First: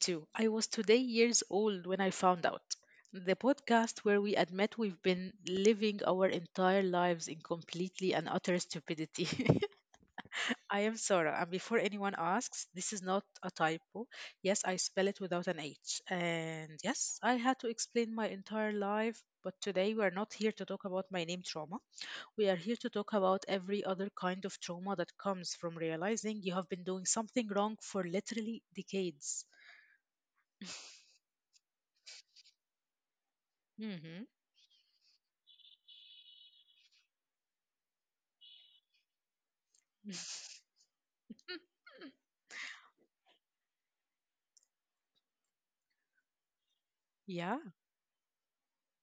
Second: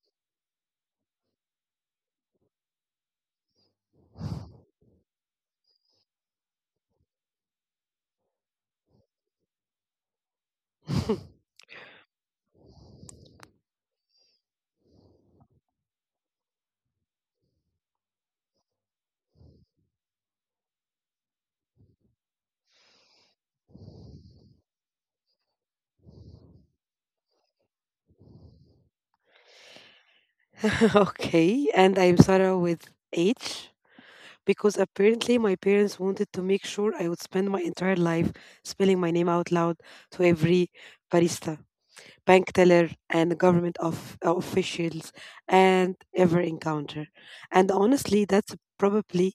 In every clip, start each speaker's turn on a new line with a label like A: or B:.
A: to I Was Today Years Old When I Found Out, the podcast where we admit we've been living our entire lives in completely and utter stupidity. I am Sarah, and before anyone asks, this is not a typo. Yes, I spell it without an H. And yes, I had to explain my entire life, but today we are not here to talk about my name trauma. We are here to talk about every other kind of trauma that comes from realizing you have been doing something wrong for literally decades.
B: Okay, and I'm Sarah with H,
A: Hmm
B: because apparently my parents wanted to make sure I would spend my entire life spelling my name out loud to every barista, bank teller, and government officials and ever encounter. And
A: Yeah.
B: honestly, that's probably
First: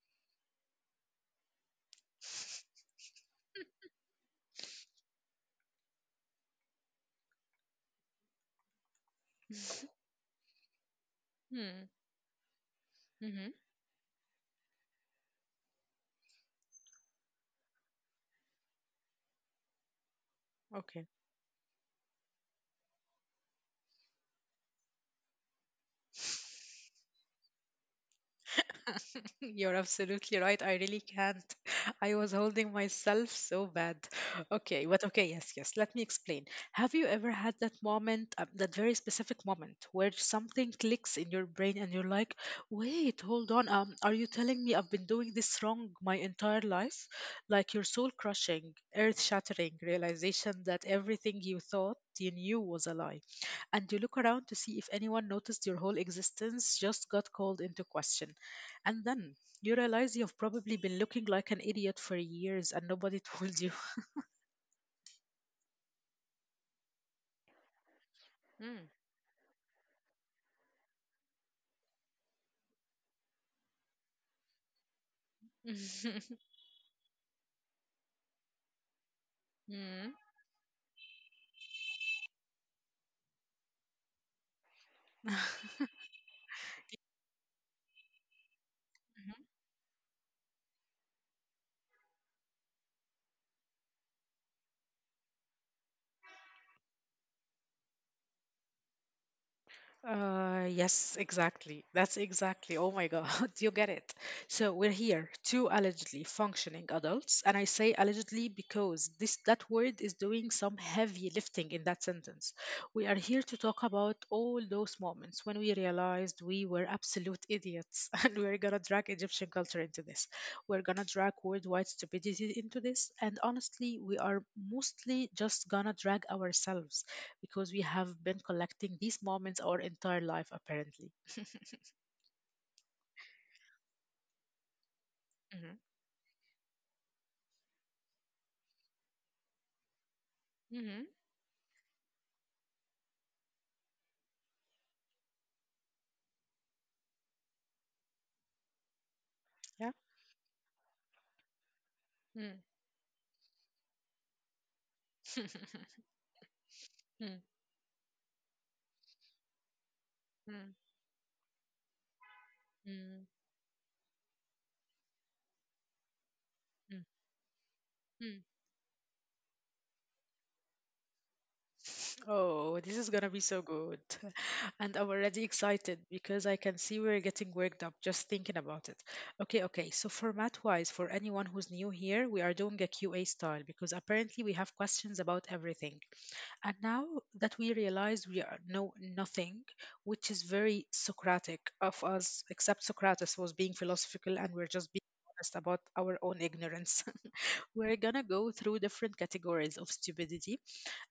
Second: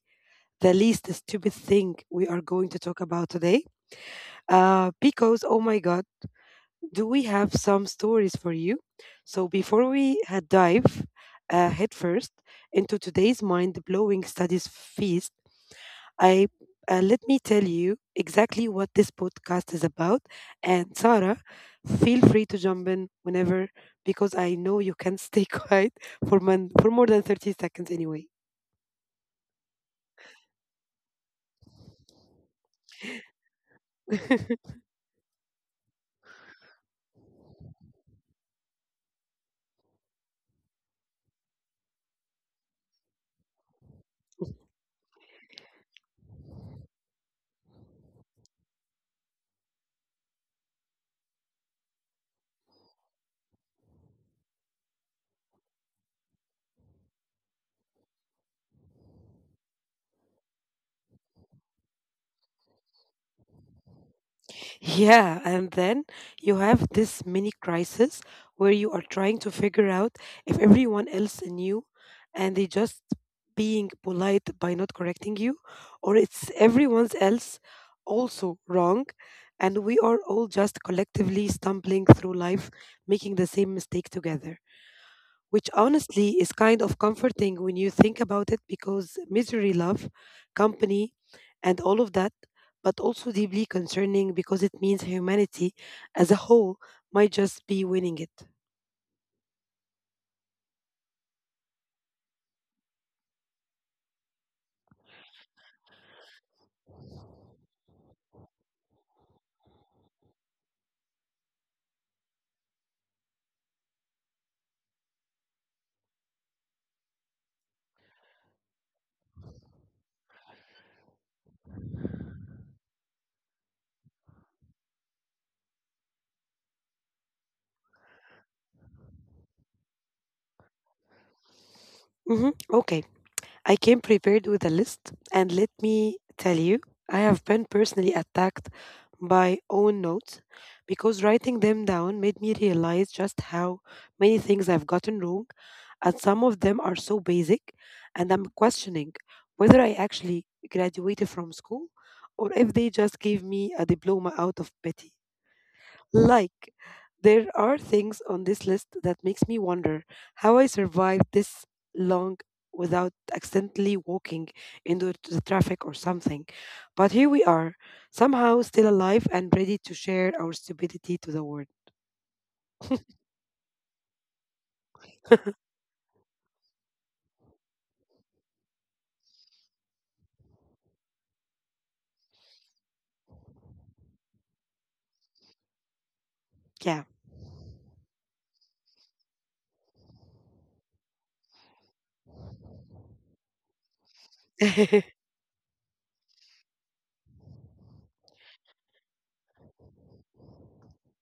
B: the least stupid thing we are going to talk about today, because, oh my God, do we have some stories for you? So before we dive headfirst into today's
A: Mm-hmm.
B: mind-blowing studies feast, I let me tell you exactly what this podcast is about. And Sarah, feel free to jump in whenever, because I know you can stay quiet for more than 30 seconds anyway.
A: You're absolutely right. I really can't. I was holding myself so bad. Okay, but okay, yes, yes. Let me explain. Have you ever had that moment, that very specific moment, where something clicks in your brain and you're like, wait, hold on. Are you telling me I've been doing this wrong my entire life? Like your soul crushing, earth shattering realization that everything you thought you knew was a lie. And you look around to see if anyone noticed your whole existence just got called into question, and then you realize you've probably been looking like an idiot for years and nobody told you.
B: Yeah, and then you have this mini crisis where you are trying to figure out if everyone else knew and they just being polite by not correcting you, or
A: Mm.
B: it's everyone's else also wrong, and we
A: Mm.
B: are all just collectively stumbling through life making the same mistake together, which honestly is kind of comforting when you think about it, because misery, love, company, and all of that, but also deeply concerning because it means humanity as a whole might just be winning it.
A: Yes, exactly. That's exactly. Oh my God, you get it. So we're here, two allegedly functioning adults, and I say allegedly because this that word is doing some heavy lifting in that sentence. We are here to talk about all those moments when we realized we were absolute idiots, and we're gonna drag Egyptian culture into this. We're gonna drag worldwide stupidity into this, and honestly, we are mostly just gonna drag ourselves because we have been collecting these moments our entire life, apparently.
B: Mm-hmm. Okay. I came prepared with a list, and let
A: Mm-hmm.
B: me tell you, I have been personally attacked by own notes
A: Mm-hmm.
B: because writing them down made me realize just how many things I've gotten wrong, and some of them are so basic, and I'm questioning whether I
A: Yeah.
B: actually graduated from school or
A: Mm.
B: if they just gave me a diploma out of pity. Like, there
A: Mm,
B: are things on this list that makes me wonder how I
A: mm,
B: survived this long without
A: mm,
B: accidentally walking into the traffic or something.
A: mm,
B: But here we are,
A: mm.
B: somehow still alive and ready to share our stupidity to the world.
A: Oh, this is gonna be so good. And I'm already excited because I can see we're getting worked up just thinking about it. Okay, okay. So format-wise, for anyone who's new here, we are doing a QA style because apparently we have questions about everything. And
B: Yeah.
A: now that we realize we are know nothing, which is very Socratic of us, except Socrates was being philosophical and we're just being honest about our own ignorance. We're gonna go through different categories of stupidity,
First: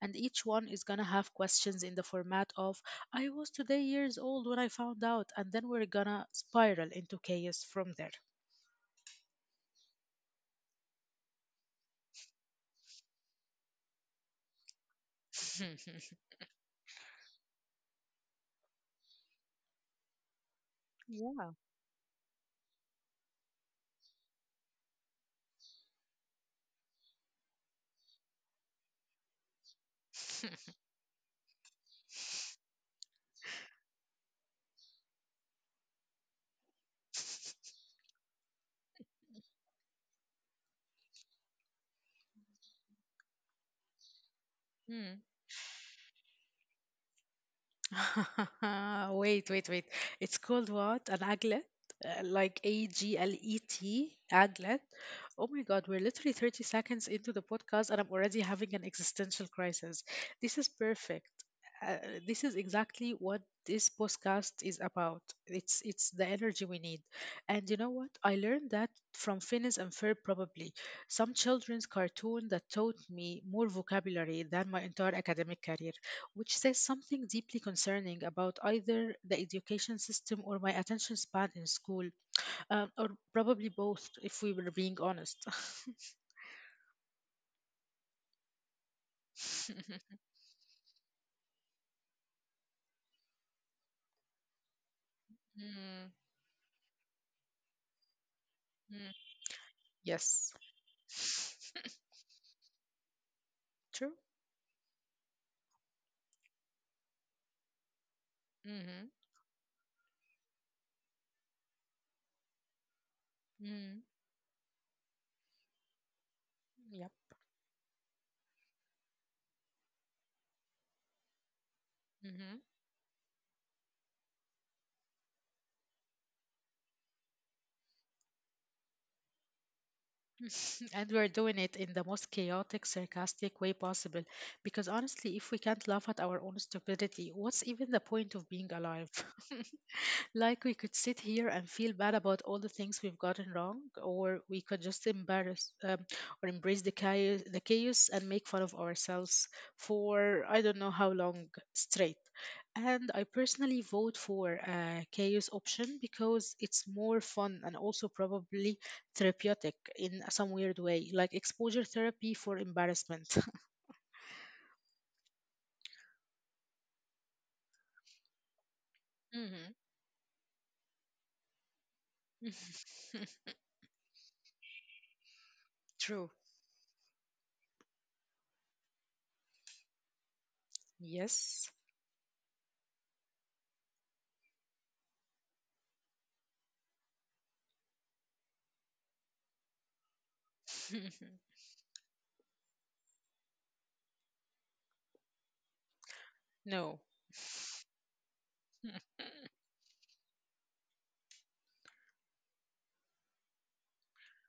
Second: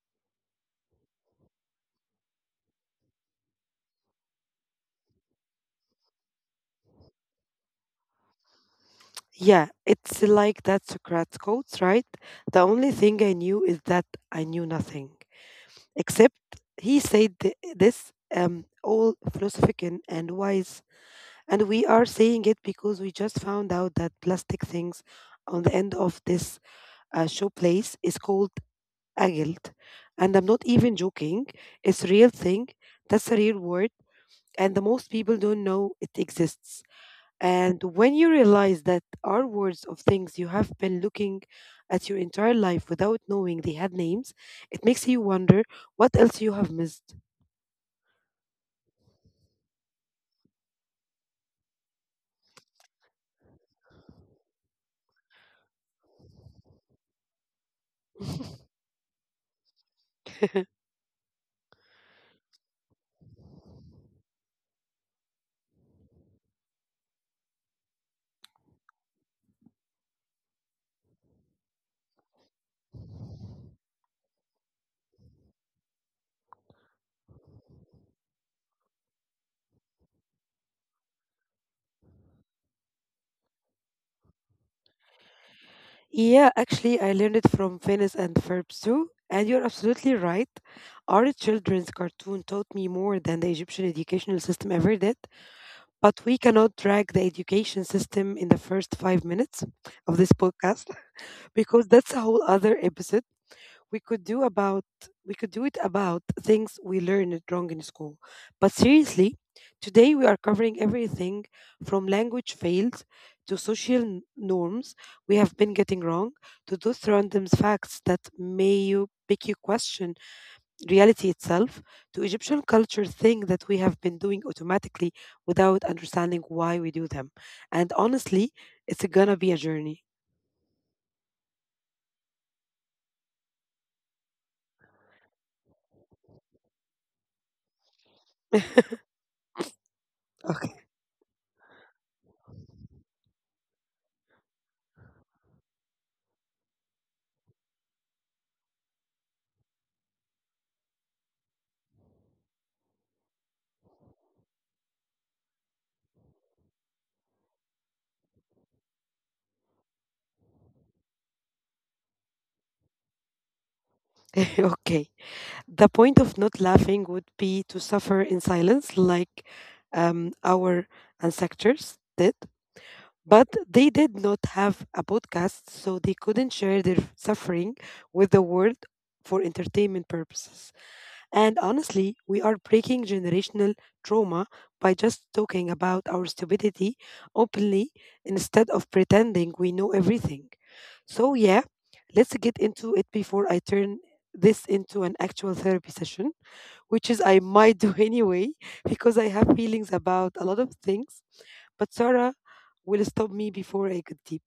A: and each one is gonna have questions in the format of I was today years old when I found out, and then we're gonna spiral into chaos from there.
B: Yeah, it's like that Socrates quotes, right? The only thing I knew is that I knew nothing. Except he said this all philosophic and wise. And we are saying it because we just found out that plastic things on the end of this, showplace is called agelt. And I'm not even joking. It's a real thing. That's a real word. And the most people don't know it exists. And when you realize that are words of things you have been looking at your entire life without knowing they had names, it
A: yeah.
B: makes you wonder what else you have missed.
A: Wait, wait, wait. It's called what? An aglet? Like aglet, aglet. Oh my God, we're literally 30 seconds into the podcast and I'm already having an existential crisis. This is perfect. Uh, this is exactly what this podcast is about. It's the energy we need. And you know what? I learned that from Phineas and Ferb probably. Some children's cartoon that taught me more vocabulary than my entire academic career, which says something deeply concerning about either the education system or my attention span in school, or probably both, if we were being honest.
B: Yeah, actually, I learned it from Venice and Ferbs too. And you're absolutely right. Our children's cartoon taught me more than the Egyptian educational system ever did.
A: Mm,
B: But we cannot drag the education system in the first
A: mm,
B: 5 minutes of this
A: yes.
B: podcast, because that's a whole other episode we
A: True.
B: could do about, we could do it about things we learned wrong in school. But
A: Mhm,
B: seriously, today we are covering everything from language fails to
A: mm,
B: social norms we have been getting wrong, to
A: yep,
B: those random facts that may you make you question reality itself, to
A: mhm.
B: Egyptian culture thing that we have been doing automatically without understanding why we do them. And honestly, it's gonna be a journey.
A: And we're doing it in the most chaotic, sarcastic way possible. Because honestly, if we can't laugh at our own stupidity, what's even the point of being alive? Like we
B: Okay.
A: could sit here and feel bad about all the things we've gotten wrong, or we could just embarrass or embrace the chaos, the chaos, and make fun of ourselves for I don't know how long straight. And I personally vote for a chaos option because it's more fun and also probably therapeutic in some weird way, like exposure therapy for embarrassment.
B: okay. The point of not laughing would be to suffer in silence, like,
A: hmm
B: our ancestors did. But they did not have a podcast, so they
A: True.
B: couldn't share their suffering with the world for entertainment purposes. And
A: Yes.
B: honestly, we are breaking generational trauma by just talking about our stupidity openly instead of pretending we know everything. So, yeah, let's get into it before I turn this into an actual therapy session,
A: no.
B: which is I might do anyway because I have feelings about a lot of things. But Sarah will stop me before I could deep.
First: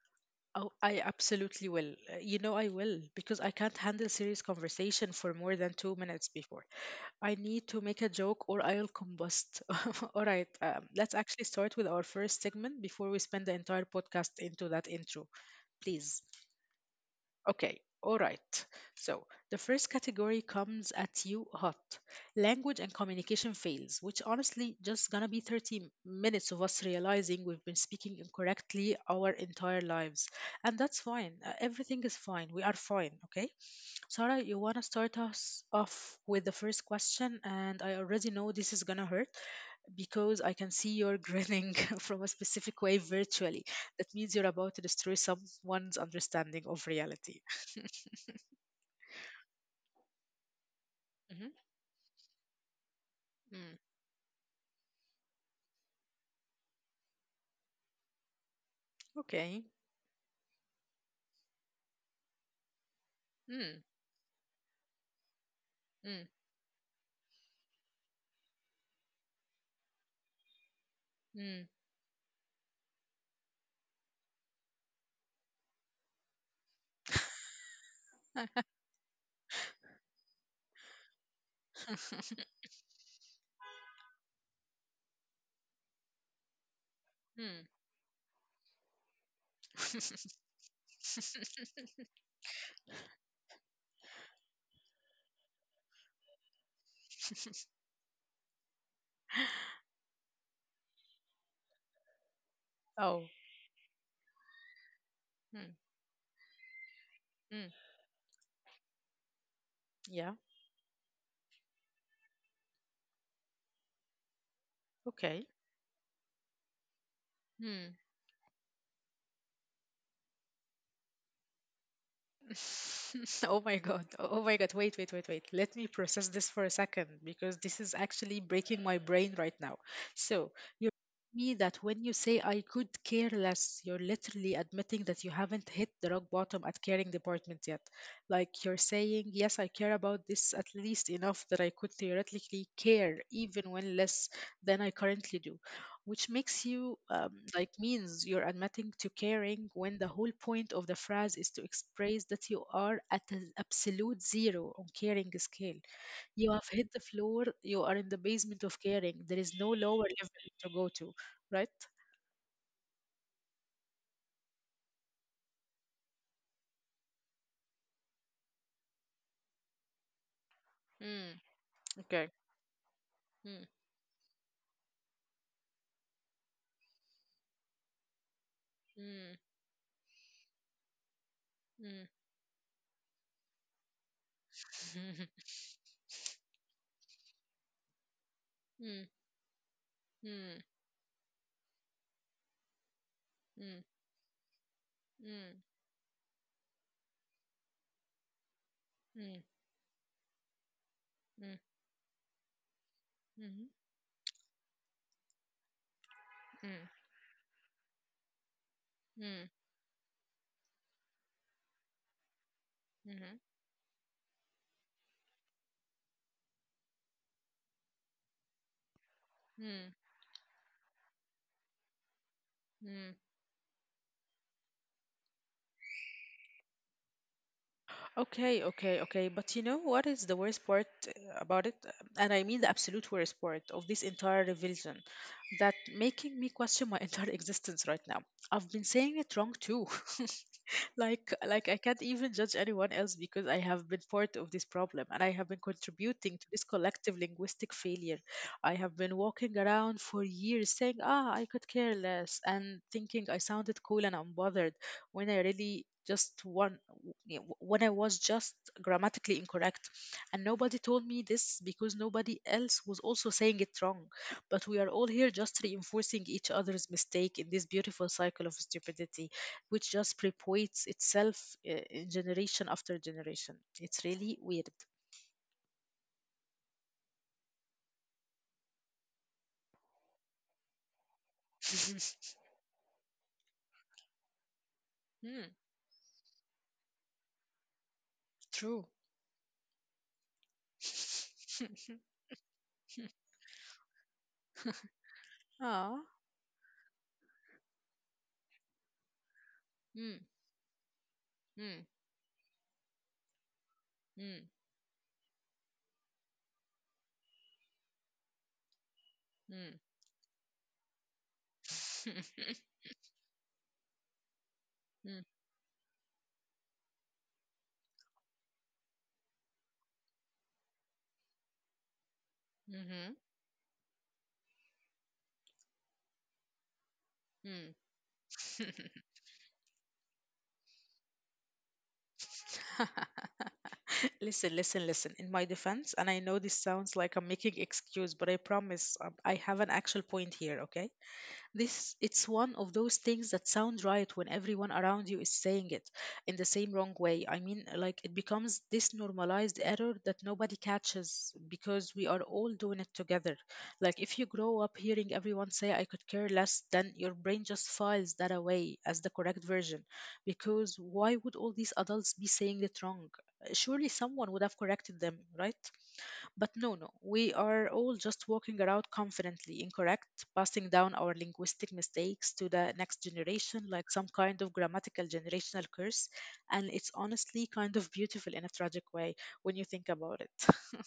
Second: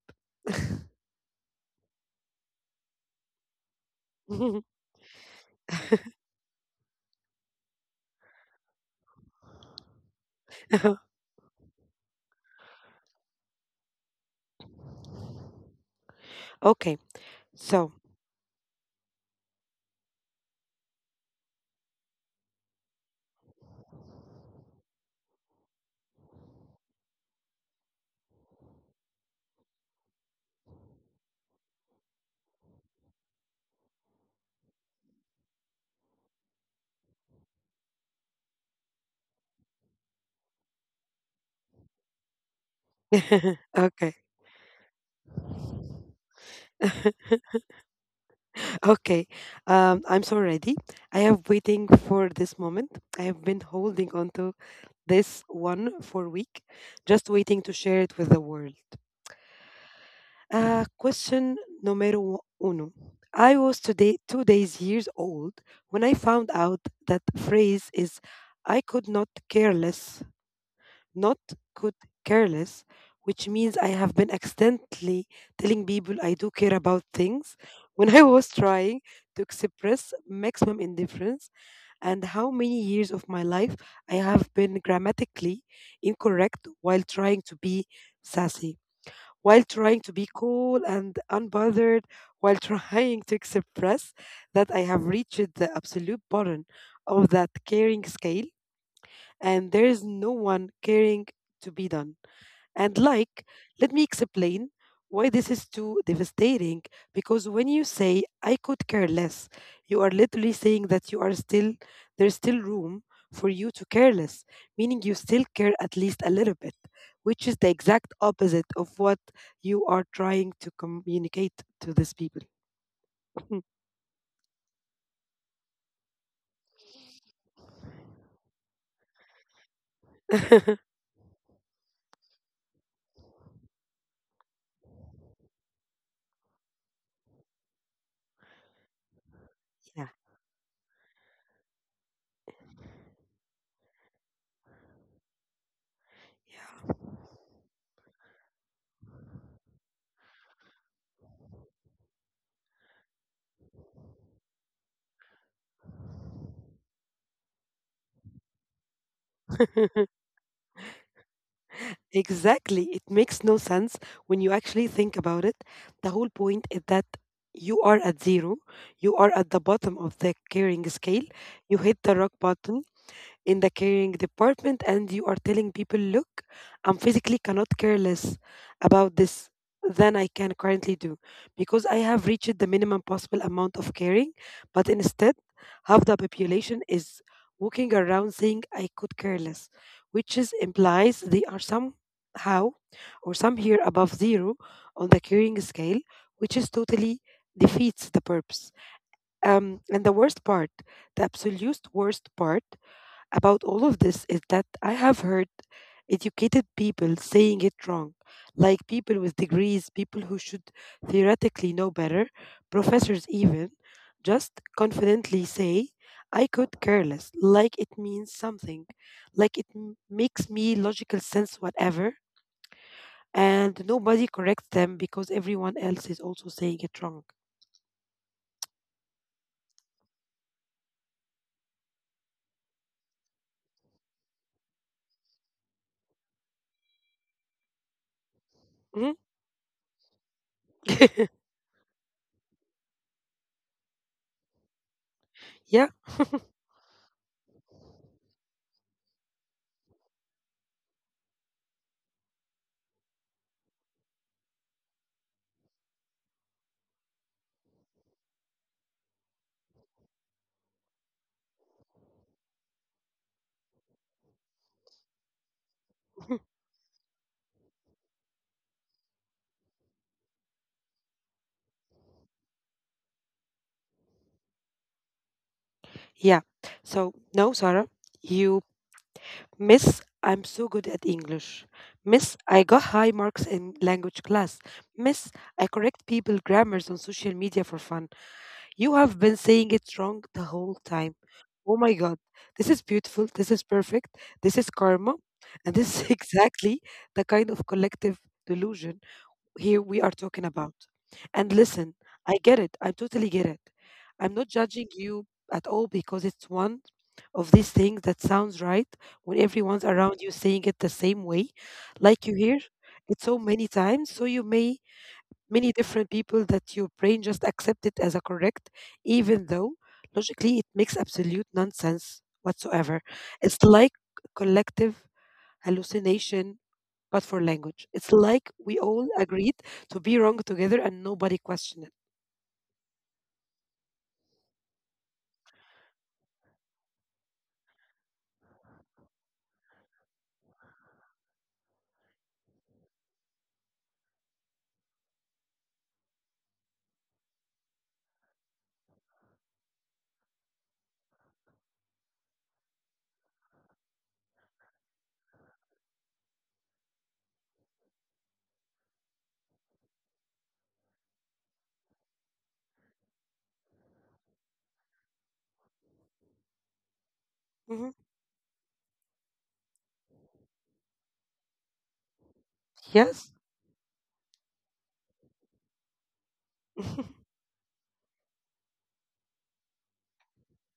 A: Oh, I absolutely will. You know, I will because I can't handle serious conversation for more than 2 minutes before. I need to make a joke or I'll combust. All right, let's actually start with our first segment before we spend the entire podcast into that intro. Please.
B: okay,
A: Okay,
B: so
A: all right. So the first category comes at you hot. Language and communication fails, which honestly just gonna be 30 minutes of us realizing we've been speaking incorrectly our entire lives. And that's fine. Everything is fine. We are fine, okay? Sarah, you wanna start us off with the first question, and I already know this is gonna hurt, because I can see you're grinning from a specific way virtually. That
B: okay.
A: means you're about to destroy someone's understanding of reality.
B: Okay, I'm so ready. I
A: hmm
B: have waiting for this moment. I have been
A: Mm.
B: holding on to this one for week, just waiting to share it with the world.
A: Okay.
B: Question numero uno. I
A: Mm.
B: was today 2 days years old when I
A: Mm.
B: found out that phrase is I could not care less, not
A: Mm.
B: could care less, which means I have been accidentally telling people I do care about things when I was trying to express maximum indifference, and how many years of my life I have been grammatically incorrect while trying
A: mm.
B: to be sassy, while trying to be cool and unbothered, while trying to express that I have reached the absolute bottom of that caring scale and there is no one caring to be done. And
A: oh.
B: like, let me explain why
A: Mm.
B: this is too devastating.
A: Mm.
B: Because when you say, I could care less, you
A: Yeah.
B: are literally saying that you are still, there's still room for you to care less, meaning you
A: Okay.
B: still care at least a little bit, which is
A: Hmm.
B: the exact opposite of what you are trying to communicate to these people.
A: Oh my god. Oh my god. Wait, wait, wait, wait. Let me process this for a second because this is actually breaking my brain right now. So, you me that when you say I could care less, you're literally admitting that you haven't hit the rock bottom at caring department yet. Like you're saying, yes, I care about
B: Yeah.
A: this at least enough that I could theoretically care even when less than I currently do, which makes you
B: Yeah.
A: like means you're admitting to caring when the whole point of the phrase is to express that you are at an absolute zero on caring scale. You have hit the floor, you are in the basement of caring. There is no lower level to go to, right?
B: Exactly. It makes no sense when you actually think about it. The whole point is that you are at zero, you are at the bottom of the caring scale,
A: Mm,
B: you hit the
A: okay.
B: rock bottom,
A: Mm,
B: in the caring department, and you are telling people, look, I'm physically cannot care less about
A: mm,
B: this than I can currently do, because I
A: mm.
B: have reached the minimum possible amount of caring, but instead, half the population is walking around saying I
A: Mm,
B: could care less, which
A: mm,
B: is implies they are somehow or some
A: mm,
B: here above zero on the
A: mm,
B: caring scale, which is totally defeats the purpose.
A: mm,
B: And the worst part, the
A: mm,
B: absolute worst part
A: mhm,
B: about all of this is that I have heard educated
A: mm,
B: people saying it wrong, like people with
A: mm,
B: degrees, people who should theoretically know better, professors
A: mhm,
B: even, just confidently say, I could care less, like it means something, like
A: mm,
B: makes me logical sense, whatever.
A: mm.
B: And nobody corrects them because everyone else is also saying it wrong.
A: Okay, okay, okay. But you know what is the worst part about it? And I mean the absolute worst part of this entire revision that making me question my entire existence right now. I've been saying
B: Mhm.
A: it wrong too. Like like I can't even judge anyone else because I have been part of this problem and I have been
B: Yeah.
A: contributing to this collective linguistic failure. I have been walking around for years saying, "Ah, I could care less," and thinking I sounded cool and unbothered when I really just when I was just grammatically incorrect, and nobody told me this because nobody else was also saying it wrong. But we are all here just reinforcing each other's mistake in this beautiful cycle of stupidity, which just perpetuates itself in generation after generation. It's really weird.
B: Yeah. So, no, Sarah, you miss I'm so good at English. Miss I got high marks in language class. Miss
A: Hmm,
B: I correct people grammars on social media for fun.
A: true.
B: You have been saying it wrong the whole time. Oh my God, this is beautiful. This is perfect. This is karma. And
A: Ah.
B: this is exactly the kind of collective delusion here we
A: Mm,
B: are talking about. And
A: mm,
B: listen, I get it. I totally get it.
A: mm,
B: I'm not judging you at all, because it's one of these things that sounds right when
A: mm.
B: everyone's around you saying it the same way, like you hear it so many times. So you may
A: Mm,
B: many different people that your brain just accept it as a correct, even though logically it makes absolute nonsense
A: mhm,
B: whatsoever. It's like collective hallucination, but for language. It's like we all agreed to be wrong together and nobody questioned it.
A: mm. Listen, listen, listen. In my defense, and I know this sounds like I'm making excuse, but I promise I have an actual point here, okay? This it's one of those things that sound right when everyone around you is saying it in the same wrong way. I mean, like it becomes this normalized error that nobody catches because we are all doing it together. Like if you grow up hearing everyone say I could care less, then your brain just files that away as the correct version because why would all these adults be saying it wrong? Surely someone would have corrected them, right? But no, no, we are all
B: Mhm.
A: just walking around confidently incorrect, passing down our linguistic mistakes to the next
B: Yes.
A: generation like some kind of grammatical generational curse. And it's honestly kind of beautiful in a tragic way when you think about it.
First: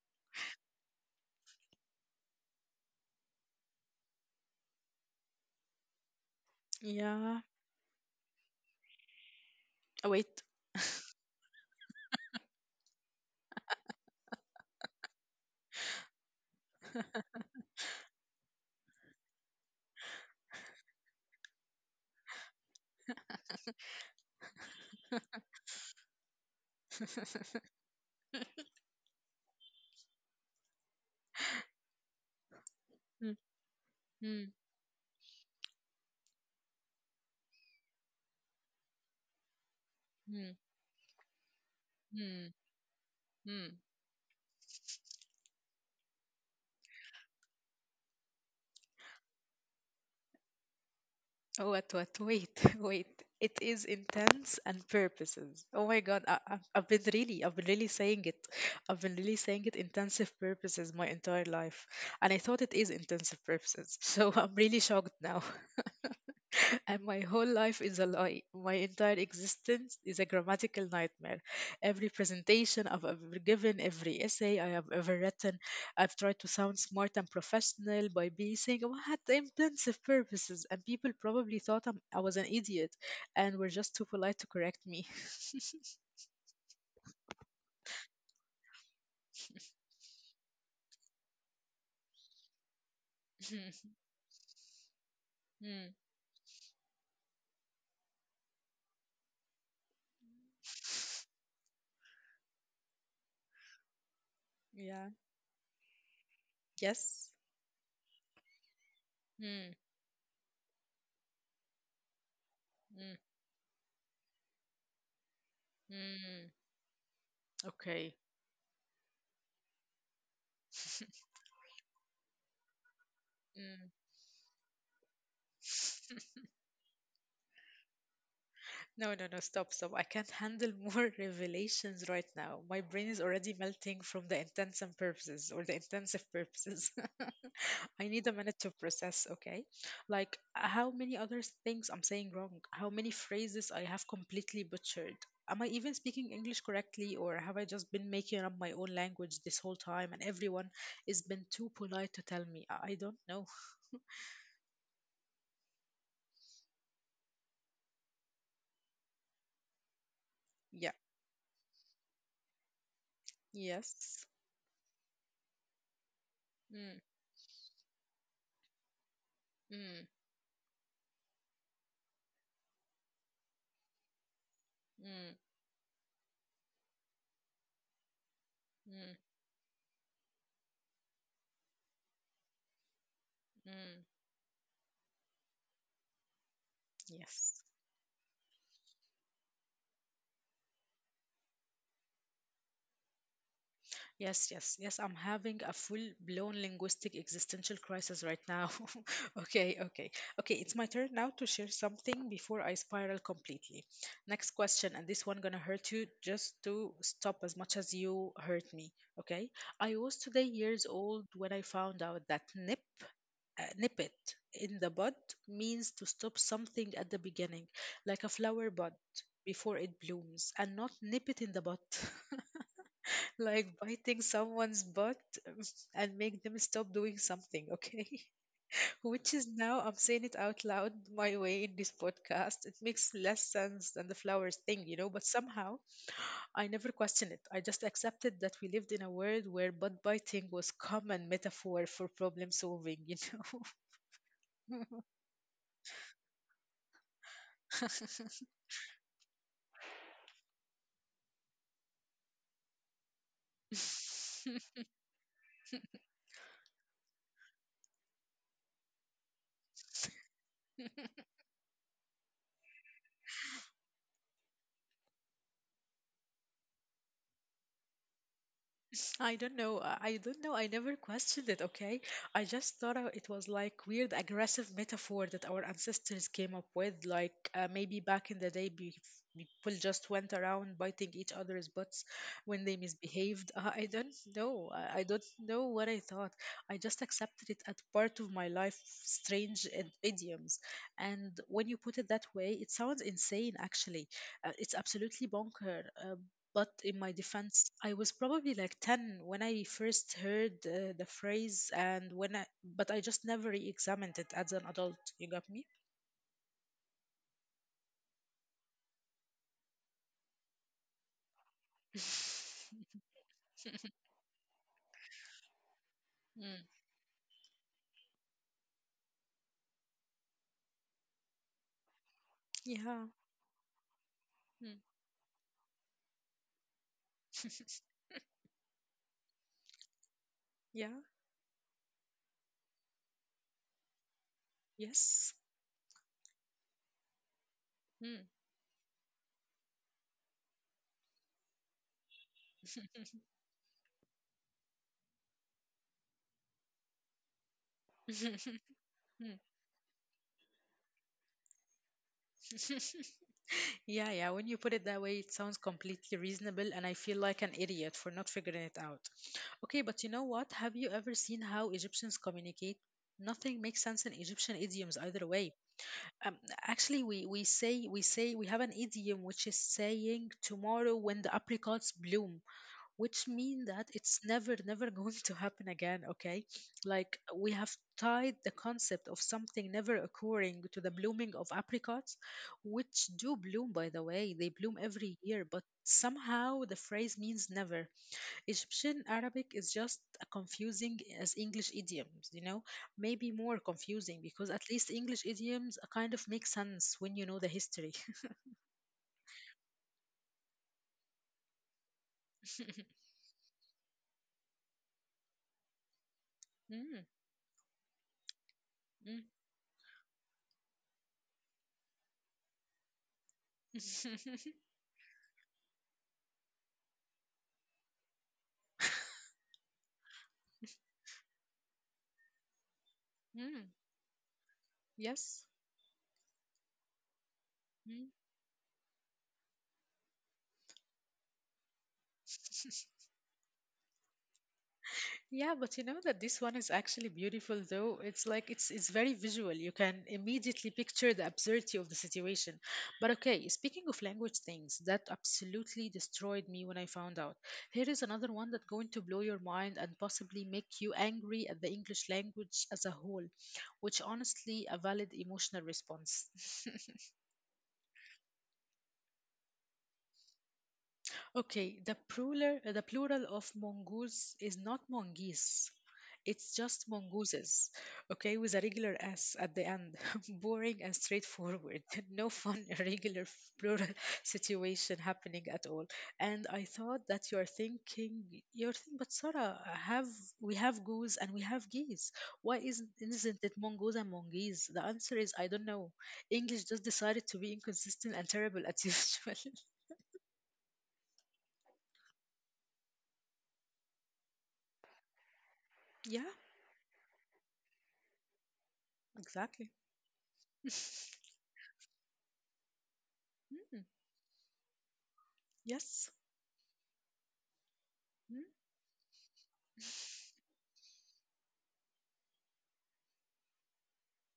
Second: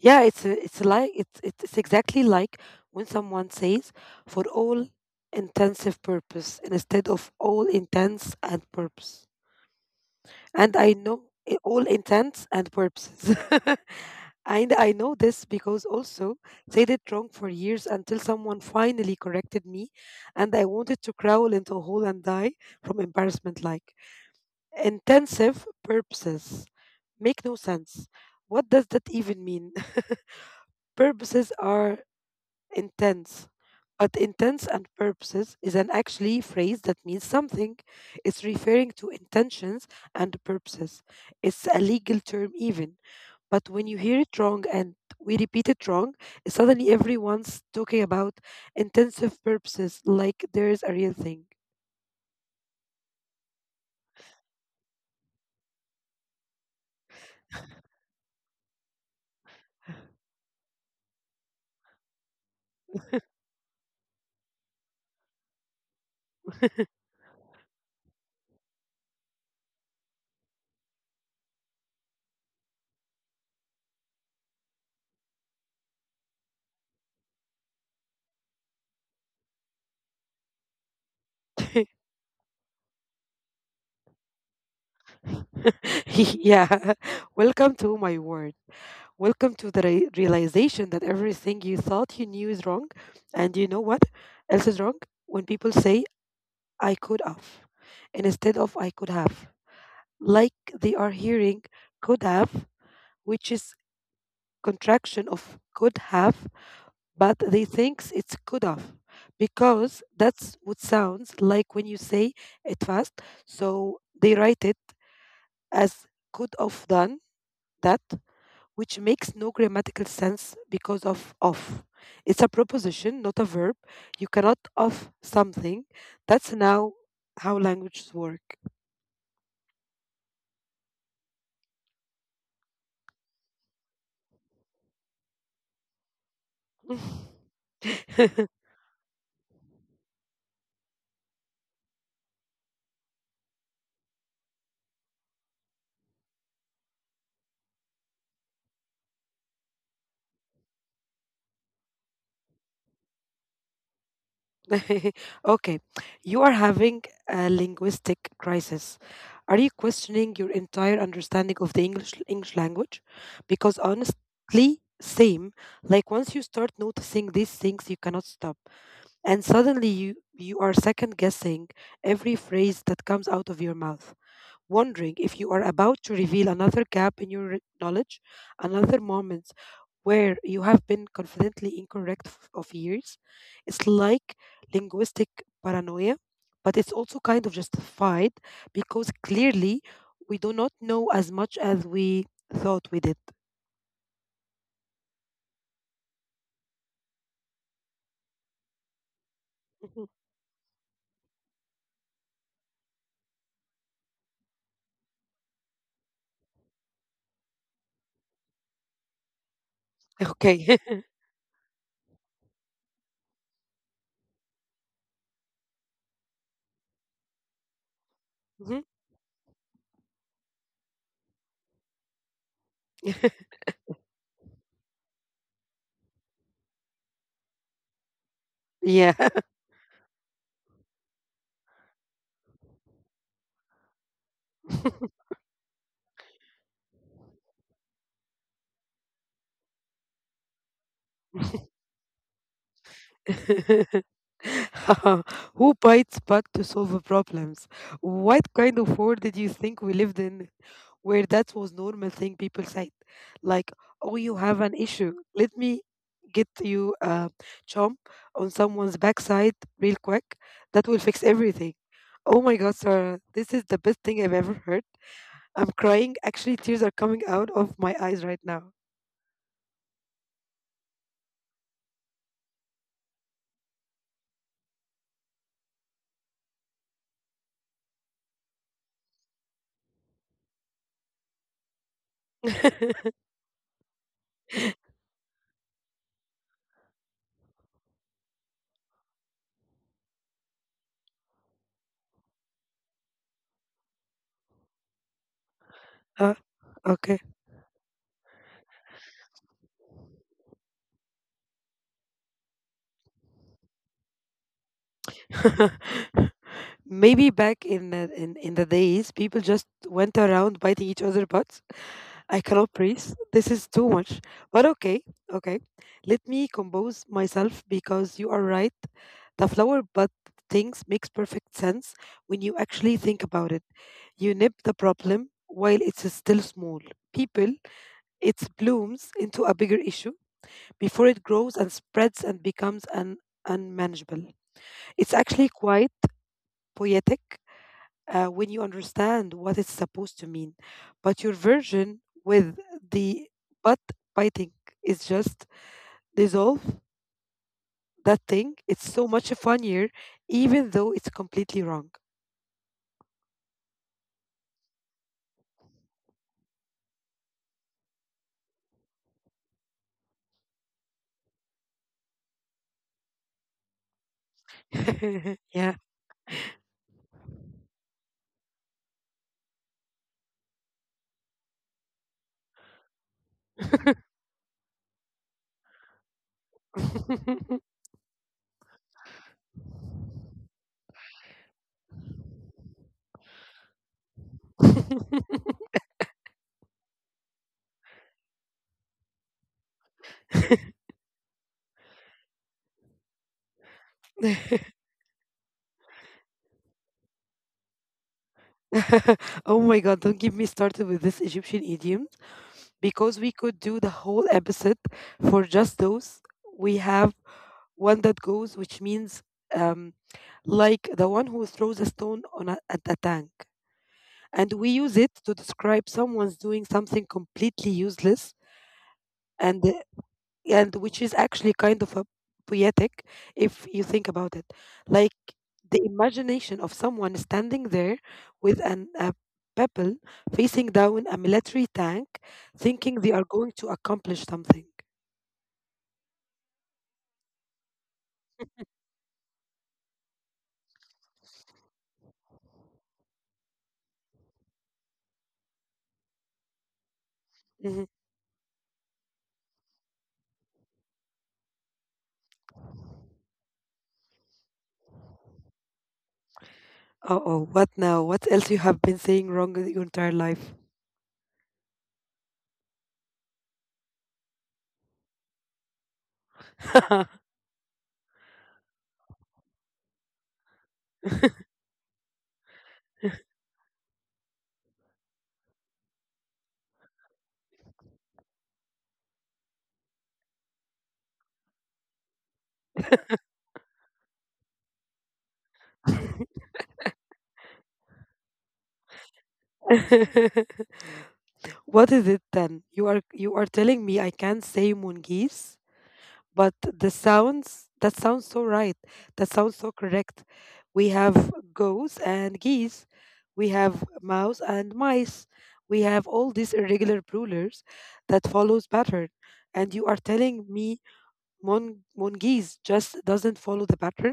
B: Yeah, it's like it's exactly like when someone says for all intensive purpose instead of
A: Yeah.
B: all intents and purpose.
A: Oh, wait.
B: And I know all intents and purposes. And I know this because also said it wrong for years until someone finally corrected me and I wanted to crawl into a hole and die from embarrassment, like intensive purposes make no sense. What does that even mean? Purposes are
A: Hmm.
B: intense. But
A: Hmm.
B: intense and purposes is an actually phrase that means something. It's referring to intentions and
A: Hmm.
B: purposes. It's a legal
A: Hmm.
B: term even. But
A: Hmm.
B: when you hear it wrong and we repeat it wrong, suddenly everyone's talking about intensive purposes like there is a real thing.
A: Oh, what, wait, wait. It is intense and purposes. Oh my God, I've been really, I've been really saying it. I've been really saying it intensive purposes my entire life. And I thought it is intensive purposes. So I'm really shocked now and my whole life is a lie. My entire existence is a grammatical nightmare. Every presentation I've ever given, every essay I have ever written, I've tried to sound smart and professional by being saying "Oh, I had intensive purposes, and people probably thought I was an idiot and were just too polite to correct me.
B: Yeah. Welcome to my world. Welcome to the realization that everything you thought you knew is wrong. And you know what else is wrong? When people
A: Mm,
B: say I could have and instead of I could have. Like they are hearing could have, which is
A: yeah.
B: contraction of could have,
A: Yes.
B: but they thinks it's could have
A: Mm,
B: because that's what sounds like when you say it
A: mm,
B: fast. So they write it as could
A: mm.
B: have done that,
A: Okay.
B: which makes no grammatical sense because of of. It's a preposition, not a verb.
A: Mm.
B: You cannot of something. That's now how languages work.
A: No, no, no, stop, stop. I can't handle more revelations right now. My brain is already melting from the intents and purposes or the intensive purposes. I need a minute to process, okay? Like how many other things I'm saying wrong, how many phrases I have completely butchered. Am I even speaking English correctly, or have I just been making up my own language this whole time and everyone has been too polite to tell me? I don't know.
B: Okay, you are having a linguistic crisis. Are you
A: Yeah.
B: questioning your entire understanding of the English language?
A: Yes.
B: Because honestly, same. Like once you
A: Mm,
B: start noticing these things, you cannot stop, and
A: mm,
B: suddenly you are second guessing every phrase that comes out of your mouth,
A: mm,
B: wondering if you are about to reveal another gap in your knowledge, another
A: mm,
B: moment where you have been confidently incorrect of years. It's
A: mm.
B: like linguistic paranoia, but it's also kind of
A: Yes.
B: justified because clearly we do not know as much as we thought we did.
A: Yes, yes, yes. I'm having a full-blown linguistic existential crisis right now. Okay, okay,
B: Mhm.
A: okay. It's my turn now to share something before I spiral completely. Next question, and this one gonna hurt you just to stop as much as you hurt me. Okay, I was today
B: Okay.
A: years old when I found out that nip it in the bud means to stop something at the beginning, like a flower
B: Mhm.
A: bud before it blooms, and not nip it in the bud. Like biting someone's butt um, and make them stop doing something, okay?
B: Yeah.
A: Which is now I'm saying it out loud my way in this podcast. It makes less sense than the flowers thing, but somehow I never questioned it. I just accepted that we lived in a world where butt biting was common metaphor for problem solving, know.
B: Who bites back to solve problems? What kind of world did you think we lived in where that was normal thing people said? Like, oh, you have an issue. Let me get you a chomp on someone's backside real quick. That will fix everything. Oh my God, Sarah, this is the best thing I've ever heard. I'm crying. Actually, tears are coming out of my eyes right now.
A: I don't know. I never questioned it, okay? I just thought it was like weird aggressive metaphor that our ancestors came up with. Like, maybe back in the day, people just went around biting each other's butts when they misbehaved. I don't know. I don't know what I thought. I just accepted it as part of my life, strange idioms. And when you put it that way, it sounds insane, actually. It's absolutely bonker.
B: Uh,
A: But in my
B: okay.
A: defense, I was probably like 10 when I first heard the phrase and when I but I just never re-examined it as an adult, you got me?
B: Maybe back in the days people just went around biting each other butts. I cannot breathe. This is too much. But okay, okay, let me
A: Mm.
B: compose myself because you are right. The flower bud things makes perfect sense when you actually
A: Yeah.
B: think about it. You nip
A: Mm.
B: the problem while it's still small people it blooms into a bigger issue
A: Yeah.
B: before it grows and spreads and becomes unmanageable. It's
A: Yes.
B: actually quite poetic
A: Mm.
B: when you understand what it's supposed to mean. But your version with the butt biting is just dissolve that thing. It's so much
A: Mm.
B: funnier, even though it's completely wrong.
A: Yeah, yeah. When you put it that way, it sounds completely reasonable, and I feel like an idiot for not figuring it out. Okay, but you know what? Have you ever seen how Egyptians communicate? Nothing makes sense in Egyptian idioms either way.
B: Yeah.
A: Um, actually, we say we have an idiom which is saying tomorrow when the apricots bloom, which mean that it's never going to happen again. Okay, like we have tied the concept of something never occurring to the blooming of apricots, which do bloom by the way. They bloom every year, but somehow the phrase means never. Egyptian Arabic is just a confusing as English idioms, maybe more confusing because at least English idioms kind of make sense when you know the history.
B: Oh my God, don't get me started with this Egyptian idiom because we could do the whole episode for just those. We
A: Mm,
B: have one that goes, which
A: mm.
B: means um, like the one who throws a stone at a tank. And we use it to describe someone's doing something completely useless and uh, and which is actually kind of a poetic if
A: Mm,
B: you think about it. Like
A: yes.
B: the imagination of someone standing there
A: Mm.
B: with an a pebble facing down a military tank, thinking they are going to accomplish something.
A: Yeah, but you know that this one is actually beautiful though. It's like it's very visual. You can immediately picture the absurdity of the situation. But okay, speaking of language things, that absolutely destroyed me when I found out. Here is
B: Mm-hmm.
A: another one that's going to blow your mind and possibly make you angry at the English language as a whole, which honestly a valid emotional response.
B: Uh oh, what now? What else you have been saying wrong your entire life?
A: Okay, the plural of mongoose is not mongeese. It's just mongooses, okay, with a regular S at the end. Boring and straightforward. No fun, irregular plural situation happening at all. And I thought that you're thinking, but Sarah, have we have goose and we have geese? Why isn't it mongoose and mongeese? The answer is I don't know. English just decided to be inconsistent and terrible as usual.
B: What is it then? You are telling me I can't say mongoose,
A: Yeah,
B: but the sounds that sounds so right. That sounds
A: exactly.
B: so correct. We have goats and geese. We
A: Mm,
B: have mouse and mice. We
A: yes.
B: have all these irregular rulers that
A: Mm.
B: follows pattern. And you are telling me mongoose just doesn't follow the pattern.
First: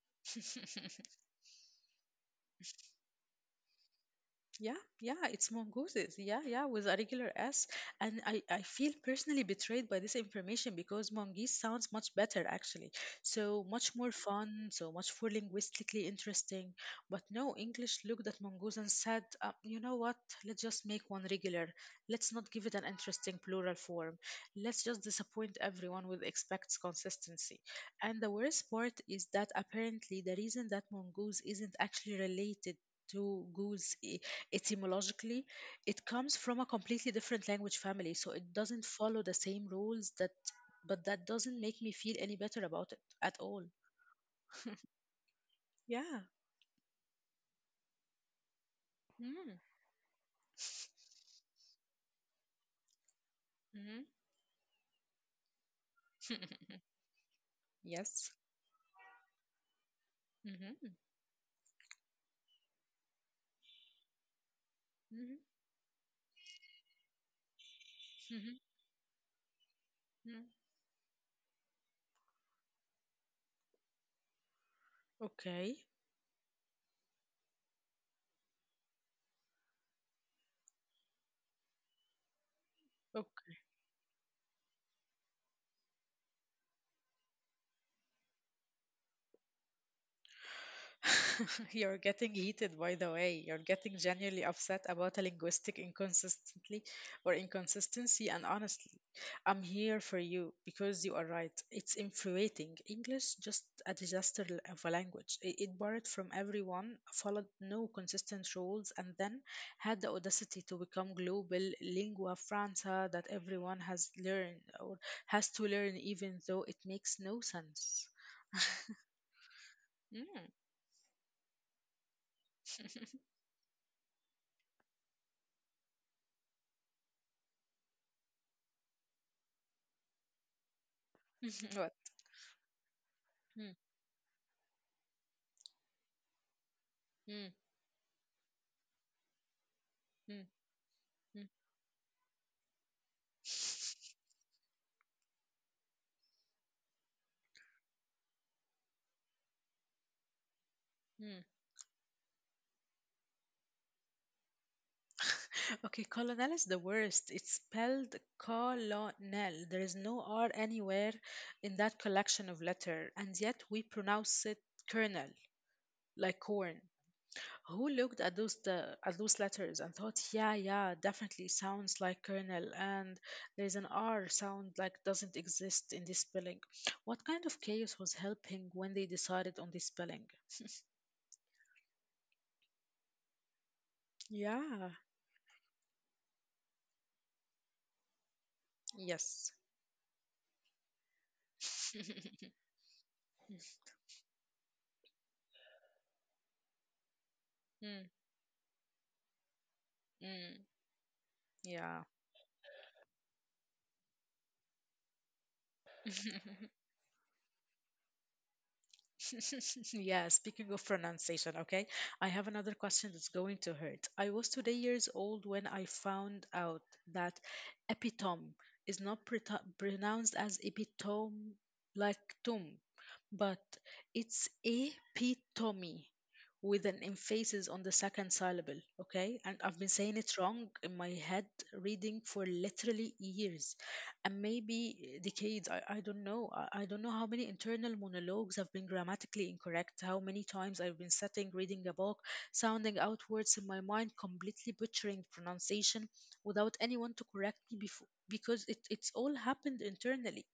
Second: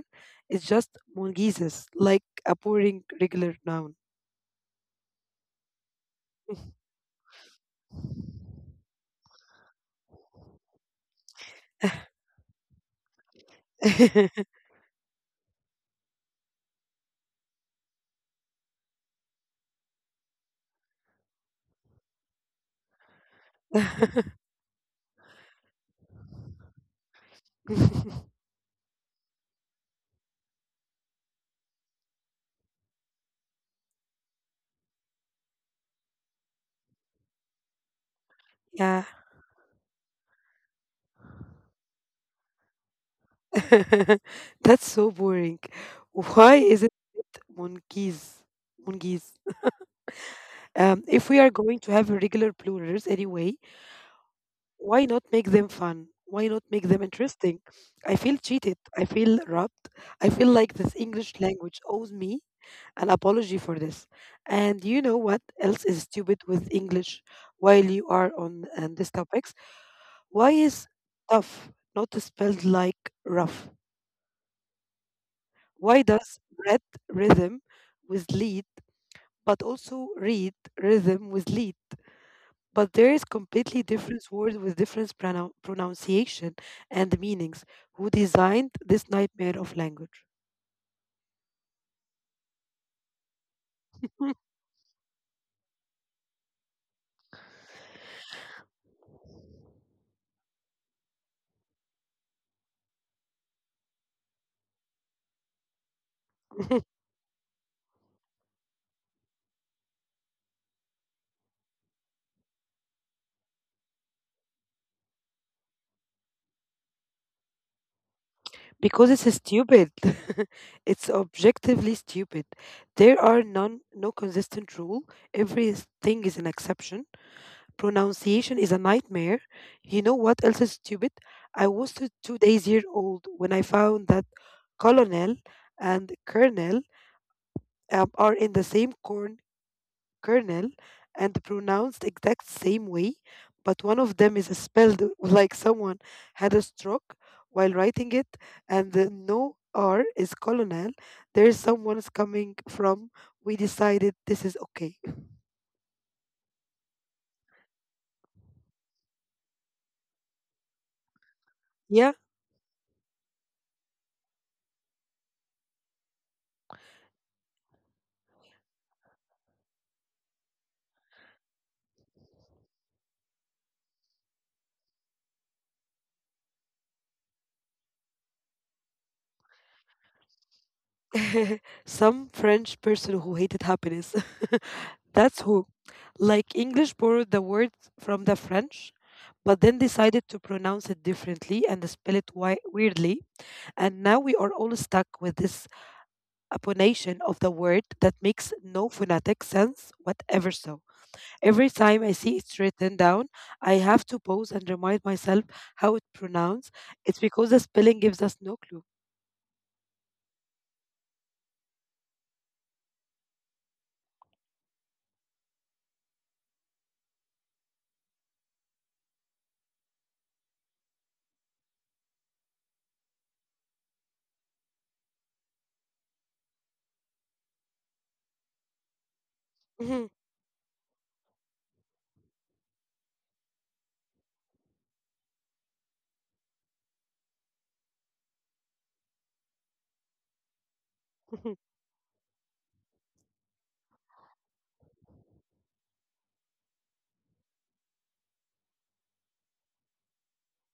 B: It's just mongooses, like a boring regular noun.
A: Yeah, yeah, it's mongooses. Yeah, yeah, with a regular S. And I feel personally betrayed by this information because mongoose sounds much better, actually. So much more fun, so much more linguistically interesting. But no, English looked at mongoose and said, you know what? Let's just make one regular. Let's not give it an interesting plural form. Let's just disappoint everyone with expects consistency. And the worst part is that apparently the reason that mongoose isn't actually related to goose etymologically, it comes from a completely different language family, so it doesn't
B: Yeah.
A: follow the same rules that but that doesn't make me feel any better about it at all.
B: That's so boring.
A: Yeah.
B: Why is it monkeys? Monkeys.
A: Mm.
B: If we are going to have regular plurals anyway,
A: Hmm.
B: why not make them fun? Why not make them interesting? I feel
A: Yes.
B: cheated. I feel robbed. I feel like this
A: Hmm.
B: English language owes me an apology for this. And you know what
A: Hmm.
B: else is stupid with English while you are on these topics?
A: Hmm.
B: Why is tough not spelled like rough?
A: Okay.
B: Why does breath rhythm with lead, but also read rhythm with lead? But there is completely different words with different pronunciation and meanings. Who designed this nightmare of language?
A: You're getting heated, by the way. You're getting genuinely upset about a linguistic inconsistency, and honestly, I'm here for you because you are right. It's infuriating. English just a disaster of a language. It borrowed from everyone, followed no consistent rules, and then had the audacity to become global lingua franca that everyone has learned or has to learn, even though it makes no sense.
B: Because it's stupid.
A: Mm.
B: It's objectively stupid. There are none, no consistent rule. Everything is an exception. Pronunciation is a nightmare. You know what else is stupid? I was
A: What?
B: 2 days year old when I
A: Mm,
B: found that colonel and colonel
A: mm,
B: are in the same corn
A: mm,
B: kernel and
A: mm.
B: pronounced exact same way, but one of them is spelled like someone had a stroke while writing it, and the no R is colonel. There is
A: Hmm.
B: someone's coming from. We decided this is okay.
A: Okay, colonel is the worst. It's spelled colonel. There is no R anywhere in
B: Yeah.
A: that collection of letter, and yet we pronounce it colonel, like corn. Who looked at those letters and thought, yeah, yeah, definitely sounds like colonel, and there's an R sound like doesn't exist in this spelling. What kind of chaos was helping when they decided on this spelling?
B: Some French person who hated happiness.
A: Yeah.
B: That's who. Like English borrowed the word from the French, but
A: Yes.
B: then decided to pronounce it differently and spell it weirdly. And now we are all stuck with this apponation of the word that
A: Mm,
B: makes no phonetic sense whatever. So
A: mm,
B: every time I
A: yeah.
B: see it's written down, I have to pause and remind myself how it pronounced. It's because the spelling gives us no
A: Yeah, speaking of pronunciation, okay, I have another question that's going to hurt. I was today years old when I found out that epitome is not pronounced as epitome like tomb, but it's epitome with an emphasis on the second syllable, okay? And I've been
B: clue.
A: saying it wrong in my head reading for literally years and maybe decades. I don't know. I don't know how many internal monologues have been grammatically incorrect, how many times I've been sitting reading a book, sounding out words in my mind, completely butchering pronunciation without anyone to correct me before, because it's all happened internally.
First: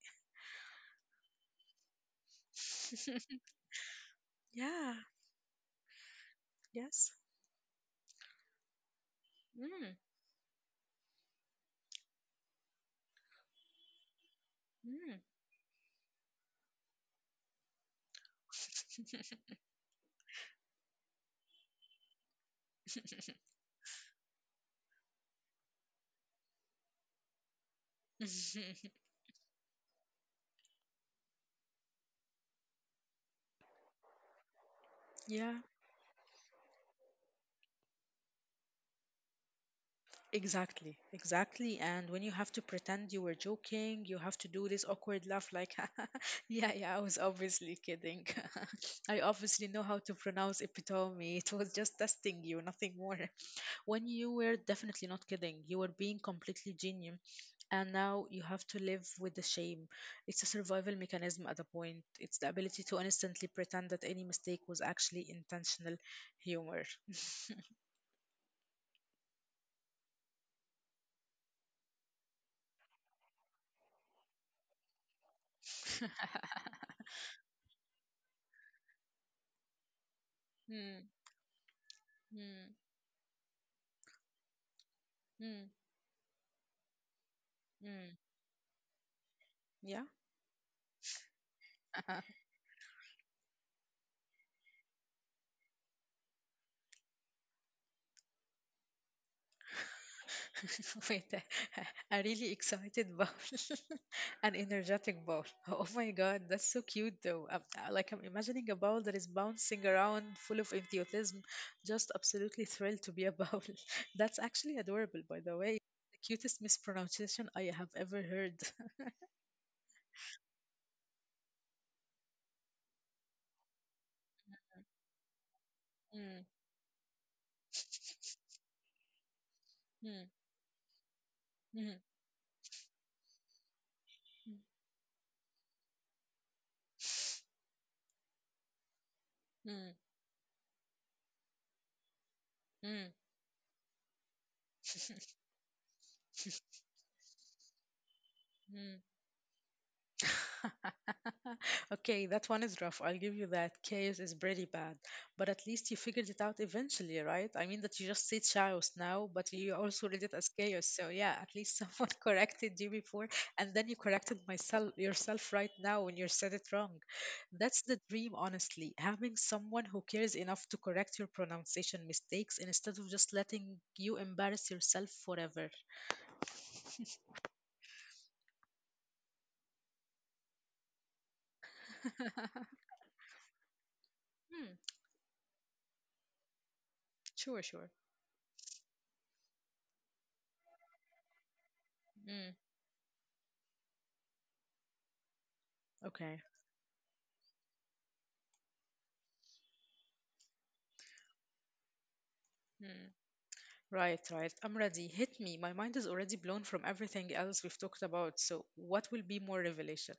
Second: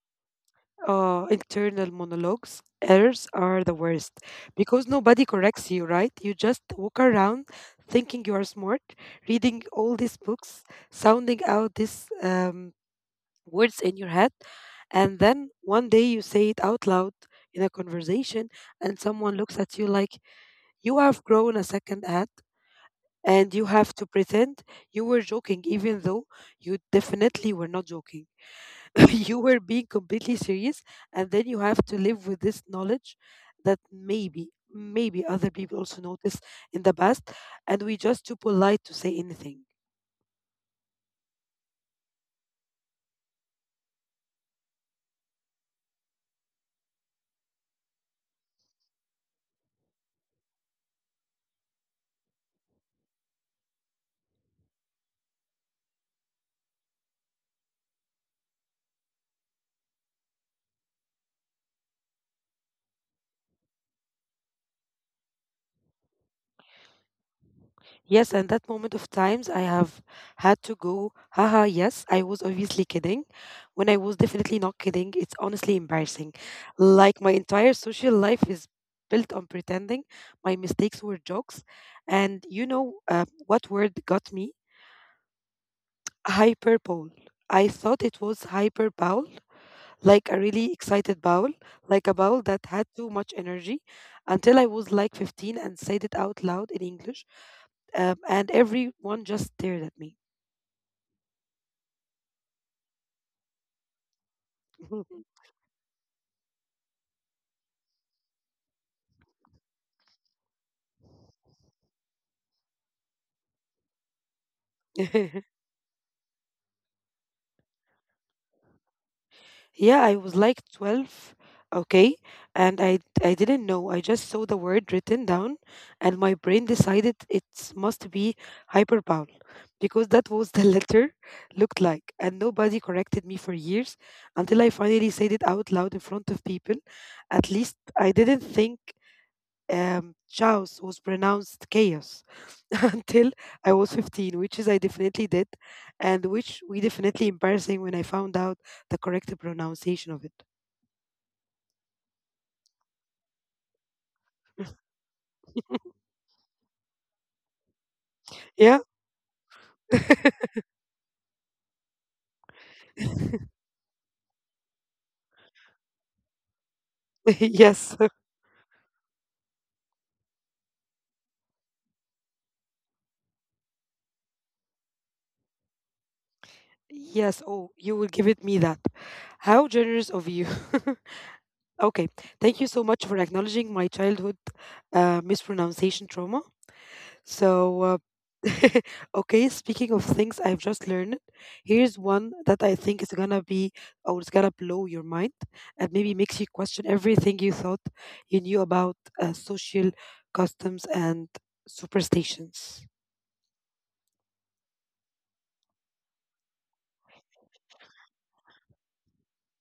B: Internal monologues, errors are the worst because
A: Yeah,
B: nobody corrects you, right? You just walk
A: yes.
B: around thinking you are smart, reading all
A: Mm,
B: these books, sounding out these words in your head, and then one day you say it out loud in a conversation, and someone looks at you like you have grown a second head. And you have to pretend you were joking, even though you definitely were not joking.
A: mm.
B: You were being completely serious, and then you have to live with this knowledge that maybe other
A: Yeah.
B: people also noticed in the past and we just too polite to say anything.
A: Exactly, exactly. And when you have to pretend you were joking, you have to do this awkward laugh like, yeah, yeah, I was obviously kidding. I obviously know how to pronounce epitome. It was just testing you, nothing more. When you were definitely not kidding, you were being completely genuine. And now you have to live with the shame. It's a survival mechanism at the point. It's the ability to instantly pretend that any mistake was actually intentional humor.
B: Yes, and that moment of times I have had to go, haha, yes, I was obviously kidding when I was definitely not kidding, it's honestly embarrassing. Like, my entire social life is built on pretending my
A: Hmm,
B: mistakes were jokes. And
A: hmm,
B: you know what word got me?
A: hmm,
B: Hyperbole. I thought
A: hmm.
B: it was hyperbole,
A: Yeah.
B: like a really excited bowl, like a bowl that had too much energy, until I was like 15 and said it out loud in English, and everyone just stared at me.
A: Wait, a really excited bowl, an energetic bowl. Oh my god, that's so cute though. Like I'm imagining a bowl that is bouncing around, full of enthusiasm, just absolutely thrilled to be a bowl. That's actually adorable, by the way. The cutest mispronunciation I have ever heard.
B: Yeah, I was like 12, okay? And I didn't know. I just saw the word written down and my
A: Mm,
B: brain decided it must be hyperbound because
A: mm,
B: that was the letter
A: mm,
B: looked
A: mm,
B: like. And nobody corrected me for years until I finally said it out loud in front of people. At least I didn't think
A: mm,
B: chaos was pronounced chaos
A: mm,
B: until I was 15, which is I definitely did and which we definitely embarrassing when I found out
A: mm.
B: the correct pronunciation of it.
A: Okay, that one is rough. I'll give you that. Chaos is pretty bad. But at least you figured it out eventually, right? I mean, that you just say
B: Yeah.
A: chaos now, but you also read it as chaos. So, yeah, at least someone corrected you before, and then you corrected myself yourself right now when you said it wrong. That's
B: Yes.
A: the dream, honestly. Having someone who cares enough to correct your pronunciation mistakes instead of just letting you embarrass yourself forever.
B: Yes. Oh, you will give it me that. How generous of you. Okay. Thank you so much for acknowledging my
A: Hmm,
B: childhood mispronunciation trauma.
A: sure, sure.
B: So, uh, okay, speaking of things I've just learned,
A: Mm,
B: here's one that I think is gonna be, or it's gonna blow your mind
A: okay.
B: and maybe makes you question everything you thought you knew about social customs and
A: Hmm.
B: superstitions.
A: Right, right. I'm ready. Hit me. My mind is already blown from everything else we've talked about. So, what will be more revelation?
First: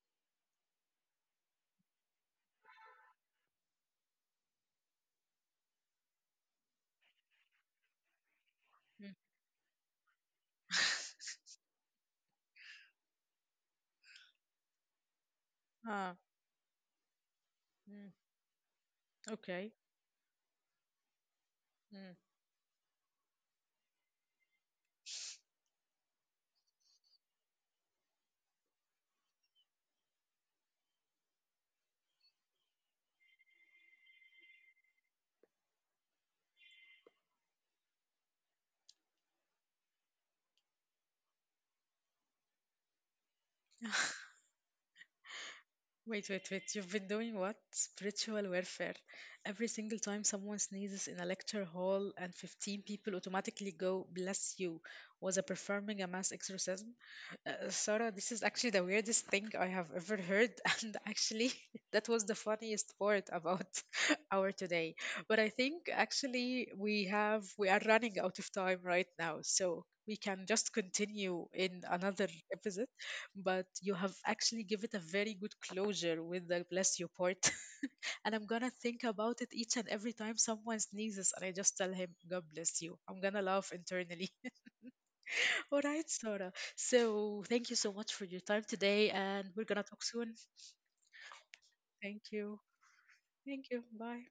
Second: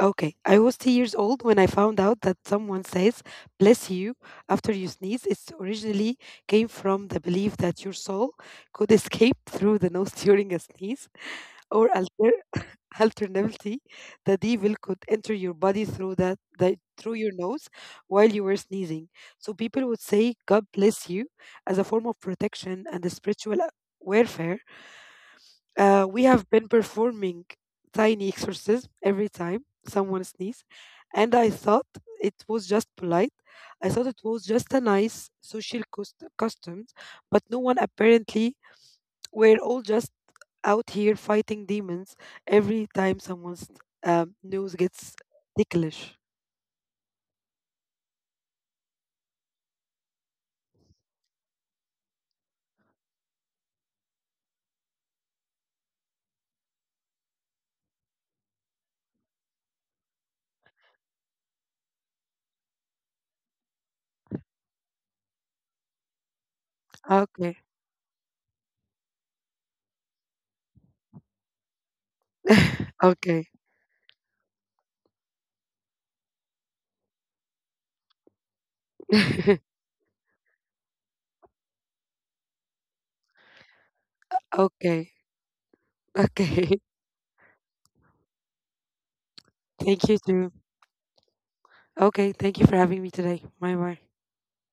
B: Okay, I was 2 years old when I found out that someone says "bless you" after you sneeze. It originally came from the belief that your soul could
A: Mm.
B: escape through the nose during a sneeze, or alternatively, the devil could enter your body through
A: Ah,
B: through your nose
A: mm,
B: while you were sneezing. So
A: okay.
B: people would say "God bless you" as a form of
A: Mm.
B: protection and a spiritual warfare. We have been performing tiny exorcism every time someone sneezed, and I thought it was just polite. I thought it was just a nice social customs, but no one apparently. We're all just out here fighting demons every time someone's nose gets ticklish.
A: Wait, wait, wait. You've been doing what? Spiritual warfare. Every single time someone sneezes in a lecture hall and 15 people automatically go, Bless you. Was I performing a mass exorcism? Sarah, this is actually the weirdest thing I have ever heard, and actually, that was the funniest part about our today. But I think actually
B: Okay.
A: we are running out of time right now, so we can just continue in another episode.
B: Okay.
A: But you have actually give it a very good closure with the bless you part, and I'm gonna think about it each and every time someone sneezes, and I just tell him God bless you. I'm gonna laugh internally.
B: Okay.
A: All right,
B: Okay.
A: Sarah. So thank you so much for your time today, and we're
B: Thank you
A: gonna talk
B: too.
A: soon.
B: Okay. Thank you
A: Thank
B: for
A: you.
B: having me today. Bye bye.
A: Thank you. Bye.